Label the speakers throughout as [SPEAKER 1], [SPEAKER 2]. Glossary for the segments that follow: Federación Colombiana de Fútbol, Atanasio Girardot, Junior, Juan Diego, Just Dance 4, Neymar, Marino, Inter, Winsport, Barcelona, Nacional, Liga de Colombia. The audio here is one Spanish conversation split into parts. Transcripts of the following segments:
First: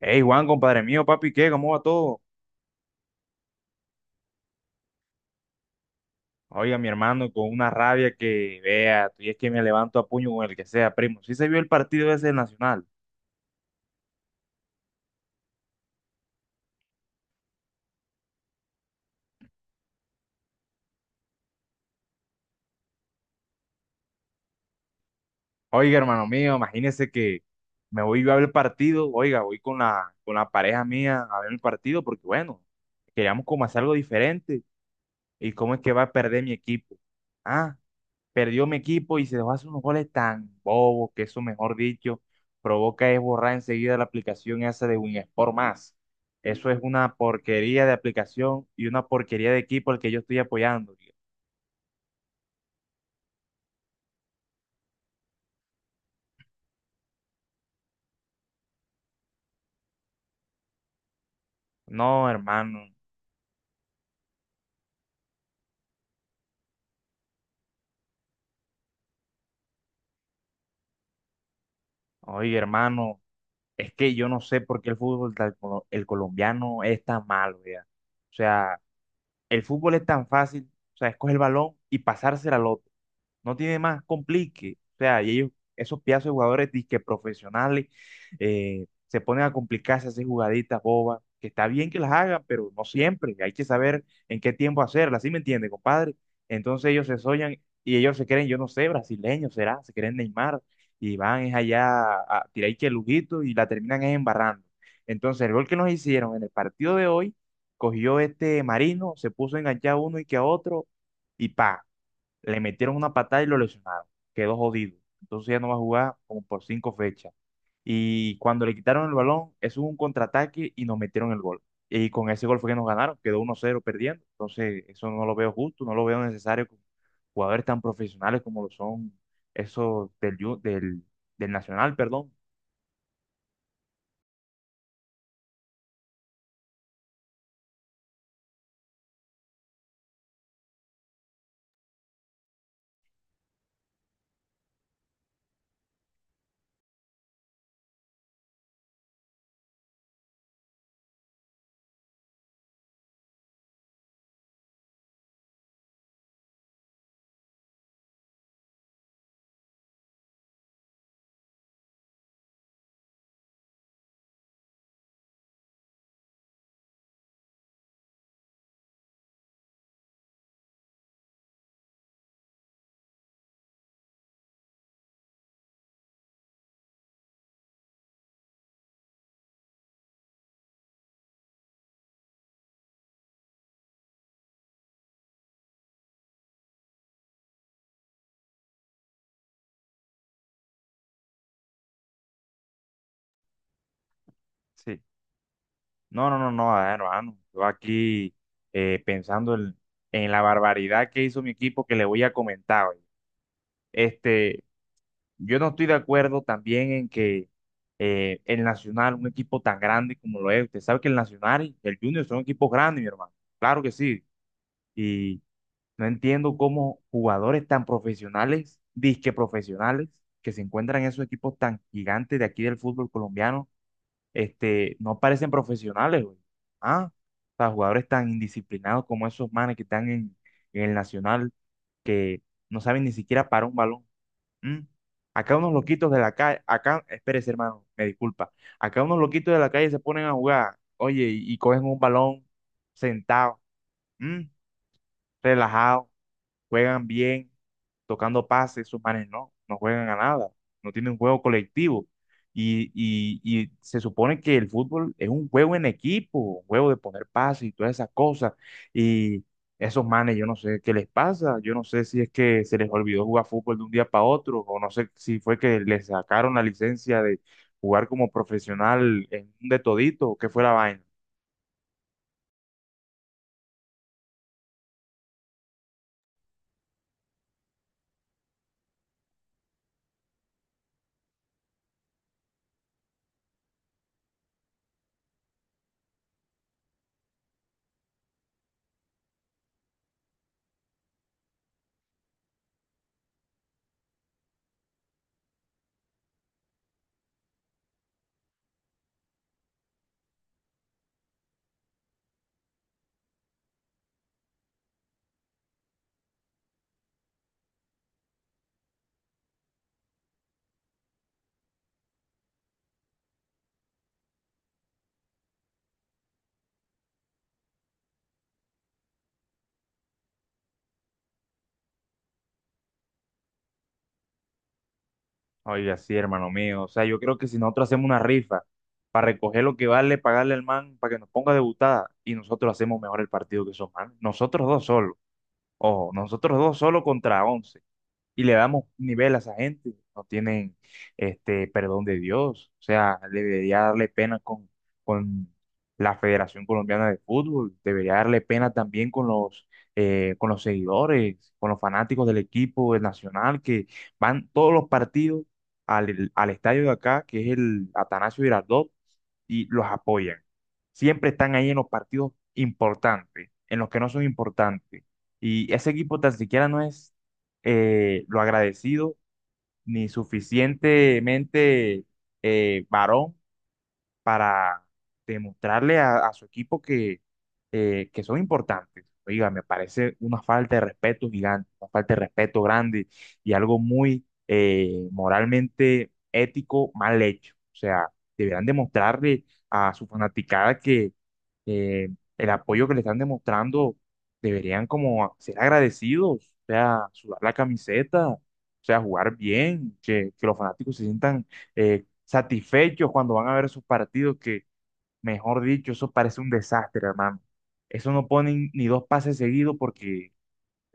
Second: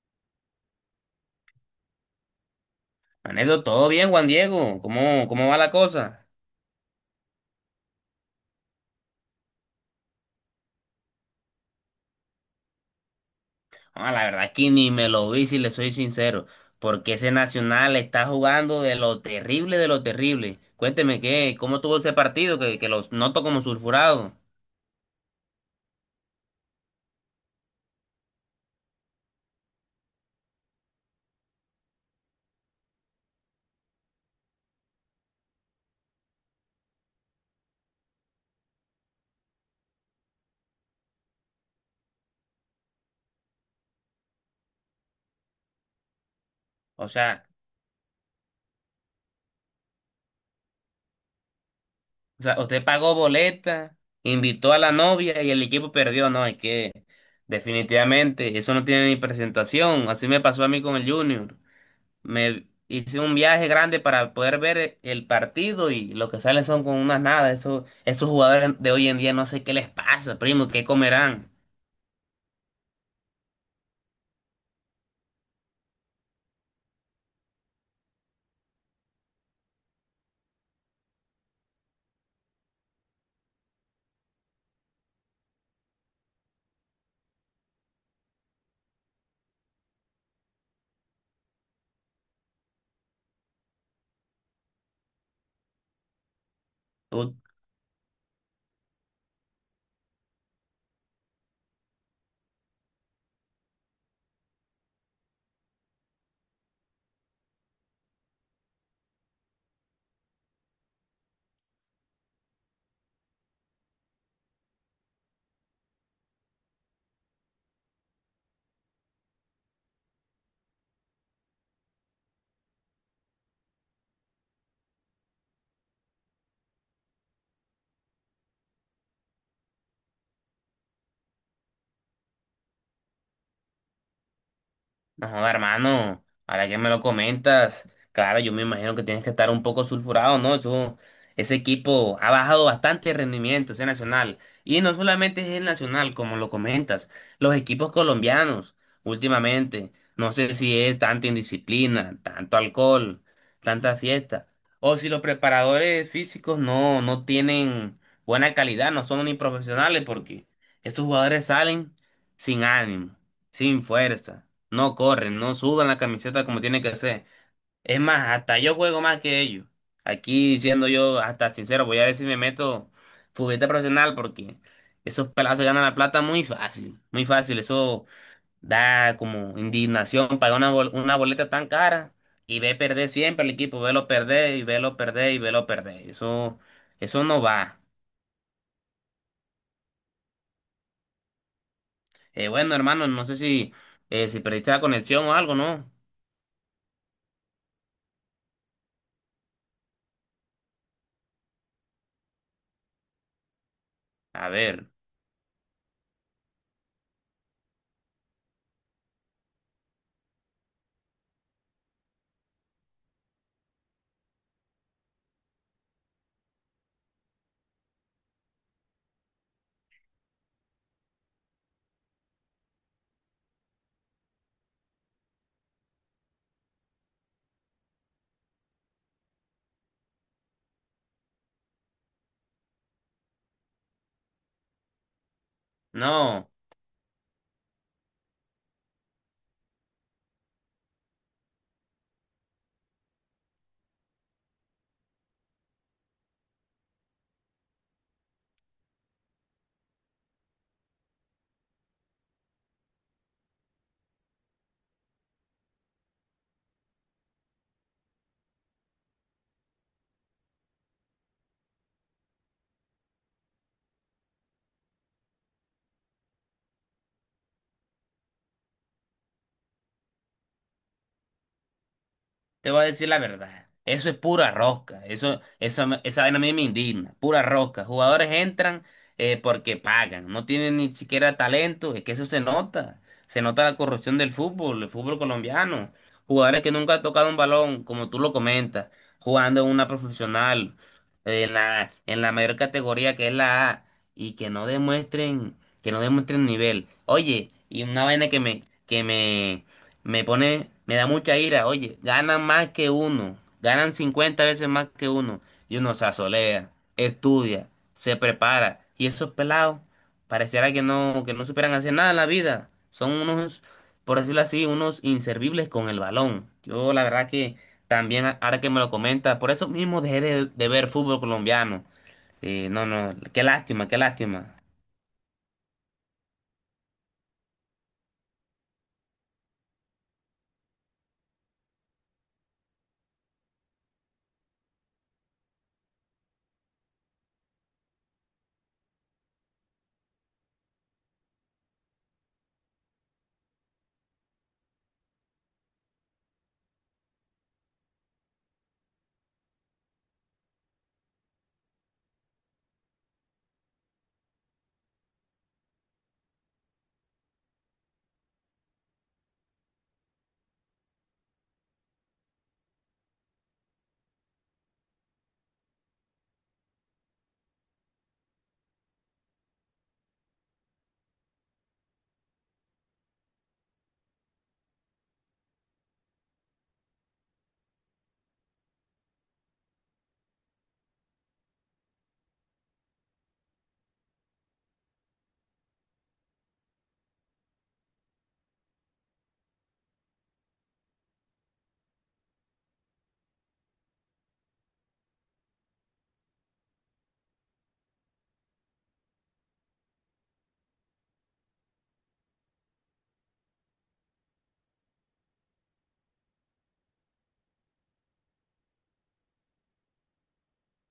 [SPEAKER 1] Hey Juan, compadre mío, papi, ¿qué? ¿Cómo va todo?
[SPEAKER 2] Manito, todo bien, Juan Diego. ¿Cómo va la cosa?
[SPEAKER 1] Oiga, mi hermano, con una rabia que vea, y es que me levanto a puño con el que sea, primo. Sí se vio el partido ese del Nacional.
[SPEAKER 2] Ah, la verdad es que ni me lo vi, si le soy sincero, porque ese Nacional está jugando de lo terrible, de lo terrible. Cuénteme cómo tuvo ese partido que los noto como sulfurado.
[SPEAKER 1] Oiga, hermano mío, imagínese que me voy yo a ver el partido, oiga, voy con la pareja mía a ver el partido, porque bueno, queríamos como hacer algo diferente. ¿Y cómo es que va a perder mi equipo? Ah, perdió mi equipo y se dejó hacer unos goles tan bobos que eso, mejor dicho, provoca es borrar enseguida la aplicación esa de Winsport más. Eso es
[SPEAKER 2] O
[SPEAKER 1] una
[SPEAKER 2] sea,
[SPEAKER 1] porquería de aplicación y una porquería de equipo al que yo estoy apoyando, tío.
[SPEAKER 2] o sea, usted pagó boleta, invitó a la novia y el equipo perdió. No, es que definitivamente eso no tiene ni presentación. Así me pasó a mí con el Junior.
[SPEAKER 1] No,
[SPEAKER 2] Me
[SPEAKER 1] hermano.
[SPEAKER 2] hice un viaje grande para poder ver el partido y lo que salen son con unas nada. Eso, esos jugadores de hoy en día no sé qué les pasa, primo, qué comerán.
[SPEAKER 1] Oye, hermano, es que yo no sé por qué el fútbol, el colombiano es tan malo, ya. O sea, el fútbol es tan fácil, o sea, escoge el balón y pasársela al otro. No tiene más complique. O sea, y ellos, esos pedazos de jugadores disque profesionales, se ponen a complicarse, a hacer jugaditas bobas, que está bien que las hagan, pero no siempre. Hay que saber en qué tiempo hacerlas, ¿sí me entiende, compadre? Entonces ellos se soñan y ellos se creen, yo no sé, brasileños será, se creen Neymar y van es allá a tirar ahí que lujito y la terminan es embarrando. Entonces el gol que nos hicieron en el partido de hoy, cogió este Marino, se puso a enganchar a uno y que a otro y pa. Le metieron una patada y lo lesionaron. Quedó jodido. Entonces ya no va a jugar como por cinco fechas. Y cuando le quitaron el balón, eso fue un contraataque y nos metieron el gol. Y con ese gol fue que nos ganaron, quedó 1-0 perdiendo. Entonces, eso no lo veo justo, no lo veo necesario con jugadores tan profesionales como lo son esos del Nacional, perdón.
[SPEAKER 2] No, joda, hermano, ahora que me lo comentas, claro, yo me imagino que tienes que estar un poco sulfurado, ¿no? Ese equipo ha bajado bastante el rendimiento, ese Nacional. Y no solamente es el Nacional, como lo comentas, los equipos colombianos últimamente, no sé si es tanta indisciplina, tanto alcohol, tanta fiesta, o si los preparadores físicos no tienen buena calidad, no son ni profesionales, porque estos jugadores salen sin ánimo, sin fuerza, no corren, no sudan la camiseta como tiene que ser. Es más, hasta yo juego más que ellos. Aquí siendo yo hasta sincero, voy a ver si me meto futbolista profesional porque esos pelazos ganan la plata muy fácil, muy fácil. Eso da como indignación pagar una, una boleta tan cara y ve perder siempre el equipo, velo perder y velo perder y velo perder. Eso no va. Bueno, hermano, no sé si perdiste la
[SPEAKER 1] Sí.
[SPEAKER 2] conexión o algo, ¿no?
[SPEAKER 1] No, no, no, no, a ver, hermano. Yo aquí pensando en la barbaridad que hizo mi equipo que le voy a comentar hoy.
[SPEAKER 2] A
[SPEAKER 1] Este,
[SPEAKER 2] ver,
[SPEAKER 1] Yo no estoy de acuerdo también en que el Nacional, un equipo tan grande como lo es, usted sabe que el Nacional y el Junior son equipos grandes, mi hermano. Claro que sí. Y no entiendo cómo jugadores tan profesionales, disque profesionales, que se encuentran en esos equipos tan gigantes de aquí del fútbol colombiano, no parecen profesionales, güey. Ah, o sea, jugadores tan indisciplinados como esos manes que están en el Nacional, que no saben ni siquiera parar un balón. Mm. Acá unos loquitos de la
[SPEAKER 2] no.
[SPEAKER 1] calle, acá, espérese hermano, me disculpa, acá unos loquitos de la calle se ponen a jugar, oye, y cogen un balón sentado, mm, relajado, juegan bien tocando pases, sus manes no juegan a nada, no tienen un juego colectivo. Y se supone que el fútbol es un juego en equipo, un juego de poner pases y todas esas cosas. Y esos manes, yo no sé qué les pasa, yo no sé si es que se les olvidó jugar fútbol de un día para otro, o no sé si fue que les sacaron la licencia de jugar como profesional en un de todito, o qué fue la vaina.
[SPEAKER 2] Te voy a decir la verdad. Eso es pura rosca. Esa vaina a mí me indigna. Pura rosca. Jugadores entran porque pagan. No tienen ni siquiera talento. Es que eso se nota. Se nota la corrupción del fútbol, el fútbol colombiano. Jugadores que nunca han tocado un balón, como tú lo comentas, jugando en una profesional, en en la mayor categoría que es la A, y que no demuestren nivel. Oye, y una vaina que me pone, me da mucha ira, oye, ganan más que uno, ganan 50 veces más que uno, y uno se asolea, estudia, se prepara, y esos pelados pareciera que que no superan hacer nada en la vida, son unos, por decirlo así, unos inservibles con el balón. Yo la verdad que también, ahora que me lo comenta, por eso mismo dejé de ver fútbol colombiano. No, qué lástima, qué lástima.
[SPEAKER 1] Oiga, sí, hermano mío. O sea, yo creo que si nosotros hacemos una rifa para recoger lo que vale, pagarle al man para que nos ponga debutada y nosotros hacemos mejor el partido que esos man. Nosotros dos solos. Ojo, nosotros dos solos contra 11 y le damos nivel a esa gente. No tienen este perdón de Dios. O sea, debería darle pena con la Federación Colombiana de Fútbol, debería darle pena también con los seguidores, con los fanáticos del equipo del Nacional que van todos los partidos al estadio de acá, que es el Atanasio Girardot, y los apoyan. Siempre están ahí en los partidos importantes, en los que no son importantes. Y ese equipo tan siquiera no es lo agradecido ni suficientemente varón para demostrarle a su equipo que son importantes. Oiga, me parece una falta de respeto gigante, una falta de respeto grande y algo muy moralmente ético mal hecho. O sea, deberán demostrarle a su fanaticada que eh, el apoyo que le están demostrando deberían como ser agradecidos, o sea, sudar la camiseta, o sea, jugar bien, que los fanáticos se sientan satisfechos cuando van a ver sus partidos, que mejor dicho, eso parece un desastre, hermano. Eso no ponen ni dos pases seguidos porque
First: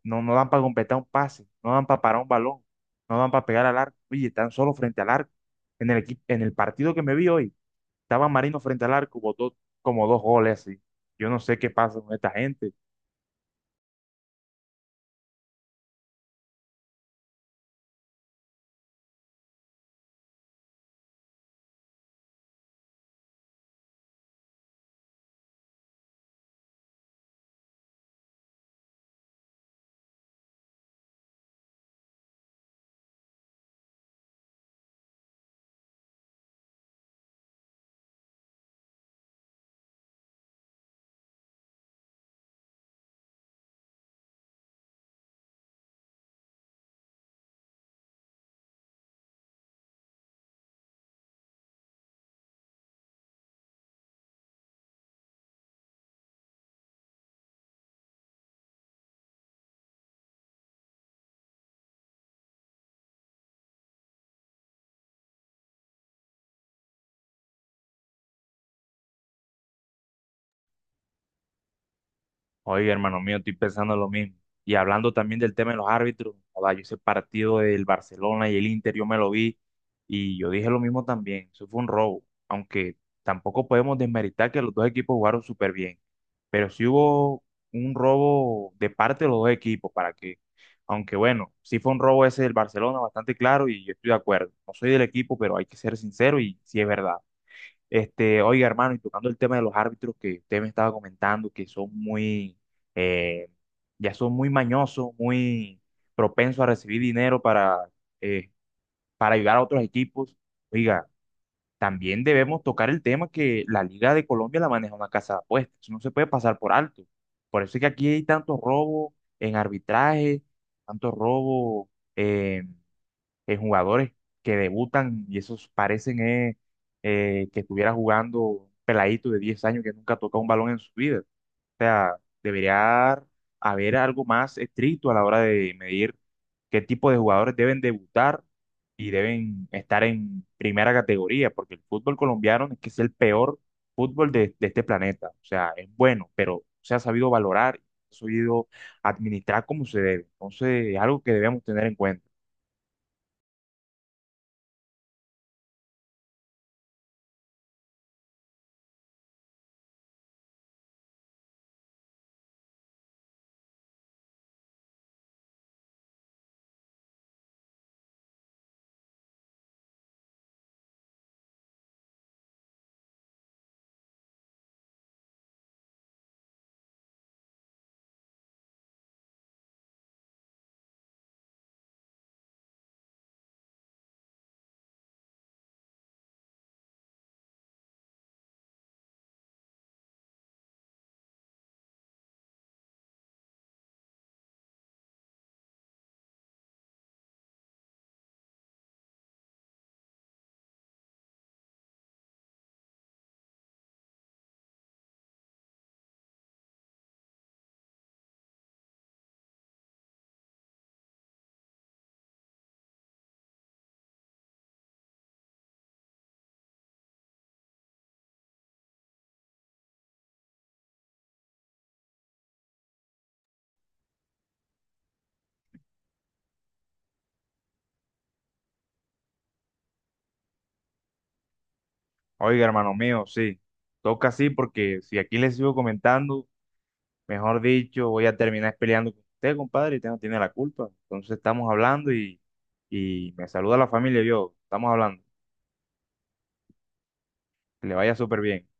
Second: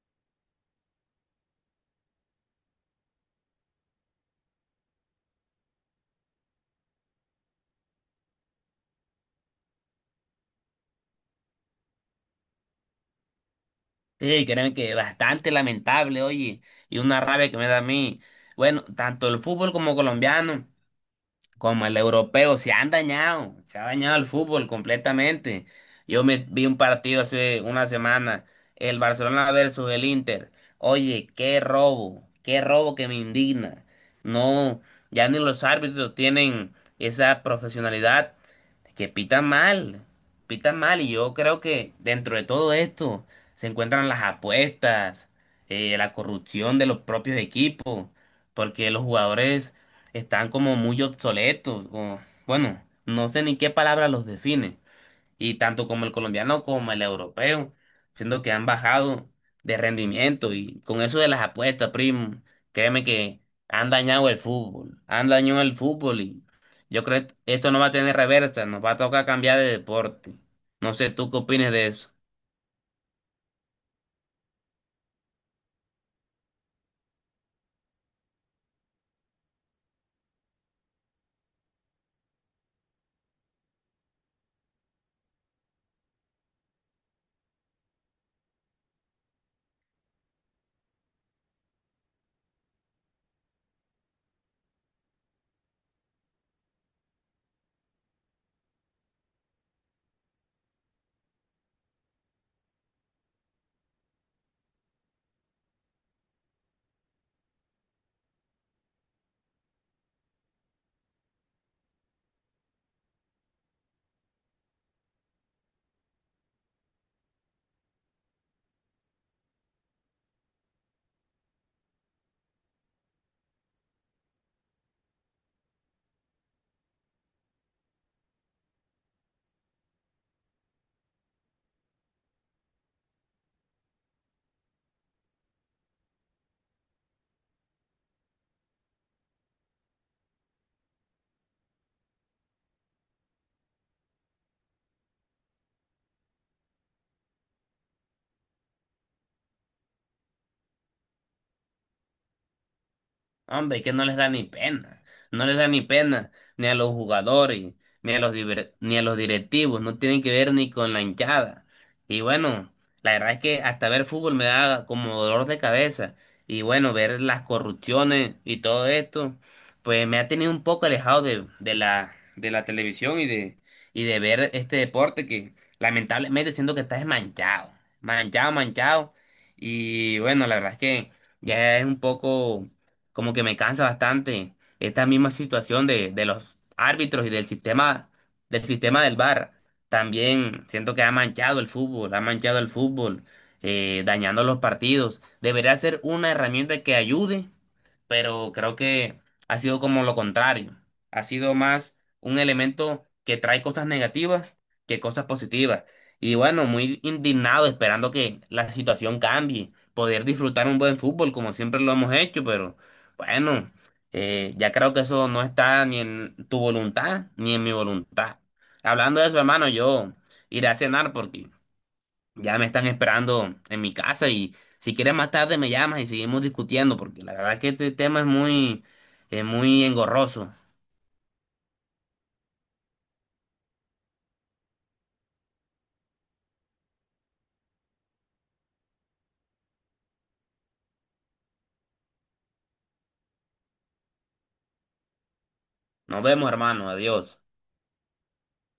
[SPEAKER 1] no dan para completar un pase, no dan para parar un balón, no dan para pegar al arco. Oye, están solo frente al arco. En el equipo, en el partido que me vi hoy, estaba Marino frente al arco, botó como dos goles así. Yo no sé qué pasa con esta gente.
[SPEAKER 2] Sí, créeme que bastante lamentable, oye, y una rabia que me da a mí. Bueno, tanto el fútbol como colombiano, como el europeo, se han dañado, se ha dañado el fútbol completamente. Yo me vi un partido hace una semana, el Barcelona versus el Inter. Oye, qué robo que me indigna. No, ya ni los árbitros tienen esa profesionalidad, es que pitan mal y yo creo que dentro de todo esto se encuentran las apuestas, la corrupción de los propios equipos, porque los jugadores están como muy obsoletos, o bueno, no sé ni qué palabra los define y tanto como el colombiano como el europeo, siendo que han bajado de rendimiento y con eso de las apuestas, primo, créeme que han dañado el fútbol, han dañado el fútbol y yo creo que esto no va a tener reversa, nos va a tocar cambiar de deporte. No sé, ¿tú qué opinas de eso?
[SPEAKER 1] Oye, hermano mío, estoy pensando lo mismo. Y hablando también del tema de los árbitros, joda, yo ese partido del Barcelona y el Inter, yo me lo vi y yo dije lo mismo también. Eso fue un robo, aunque tampoco podemos desmeritar que los dos equipos jugaron súper bien. Pero sí hubo un robo de parte de los dos equipos, para que, aunque bueno, sí fue un robo ese del Barcelona, bastante claro y yo estoy de acuerdo. No soy del equipo, pero hay que ser sincero y sí es verdad. Oiga, hermano, y tocando el tema de los árbitros que usted me estaba comentando, que son muy, eh, ya son muy mañosos, muy propensos a recibir dinero eh, para ayudar a otros equipos. Oiga, también debemos tocar el tema que la Liga de Colombia la maneja una casa de apuestas. Eso no se puede pasar por alto. Por eso es que aquí hay tanto robo en arbitraje, tanto robo eh, jugadores que debutan y esos parecen que estuviera jugando un peladito de 10 años que nunca toca un balón en su vida. O sea, debería haber algo más estricto a la hora de medir qué tipo de jugadores deben debutar y deben estar en primera categoría, porque el fútbol colombiano es que es el peor fútbol de este planeta. O sea, es bueno, pero se ha sabido valorar, se ha sabido administrar como se debe. Entonces, es algo que debemos tener en cuenta.
[SPEAKER 2] Hombre, es que no les da ni pena, no les da ni pena, ni a los jugadores, ni a los, ni a los directivos, no tienen que ver ni con la hinchada. Y bueno, la verdad es que hasta ver fútbol me da como dolor de cabeza. Y bueno, ver las corrupciones y todo esto, pues me ha tenido un poco alejado de, de la televisión y de ver este deporte que lamentablemente siento que está desmanchado, manchado, manchado. Y bueno, la verdad es que ya es un poco como que me cansa bastante esta misma situación de los árbitros y del sistema, del sistema del VAR. También siento que ha manchado el fútbol, ha manchado el fútbol, dañando los partidos. Debería ser una herramienta que ayude, pero creo que ha sido como lo contrario. Ha sido más un elemento que trae cosas negativas que cosas positivas. Y bueno, muy indignado esperando que la situación cambie, poder disfrutar un buen fútbol como siempre lo hemos hecho, pero bueno, ya creo que eso no está ni en tu voluntad ni en mi voluntad. Hablando de eso, hermano, yo iré a cenar porque ya me están esperando en mi casa y si quieres más tarde me llamas y seguimos discutiendo porque la verdad que este tema es muy engorroso.
[SPEAKER 1] Oiga, hermano mío, sí, toca así porque si aquí le sigo comentando, mejor dicho, voy a terminar peleando con usted, compadre, y usted no tiene la culpa. Entonces estamos hablando y me saluda la familia y yo, estamos hablando,
[SPEAKER 2] Nos vemos, hermano. Adiós.
[SPEAKER 1] que le vaya súper bien.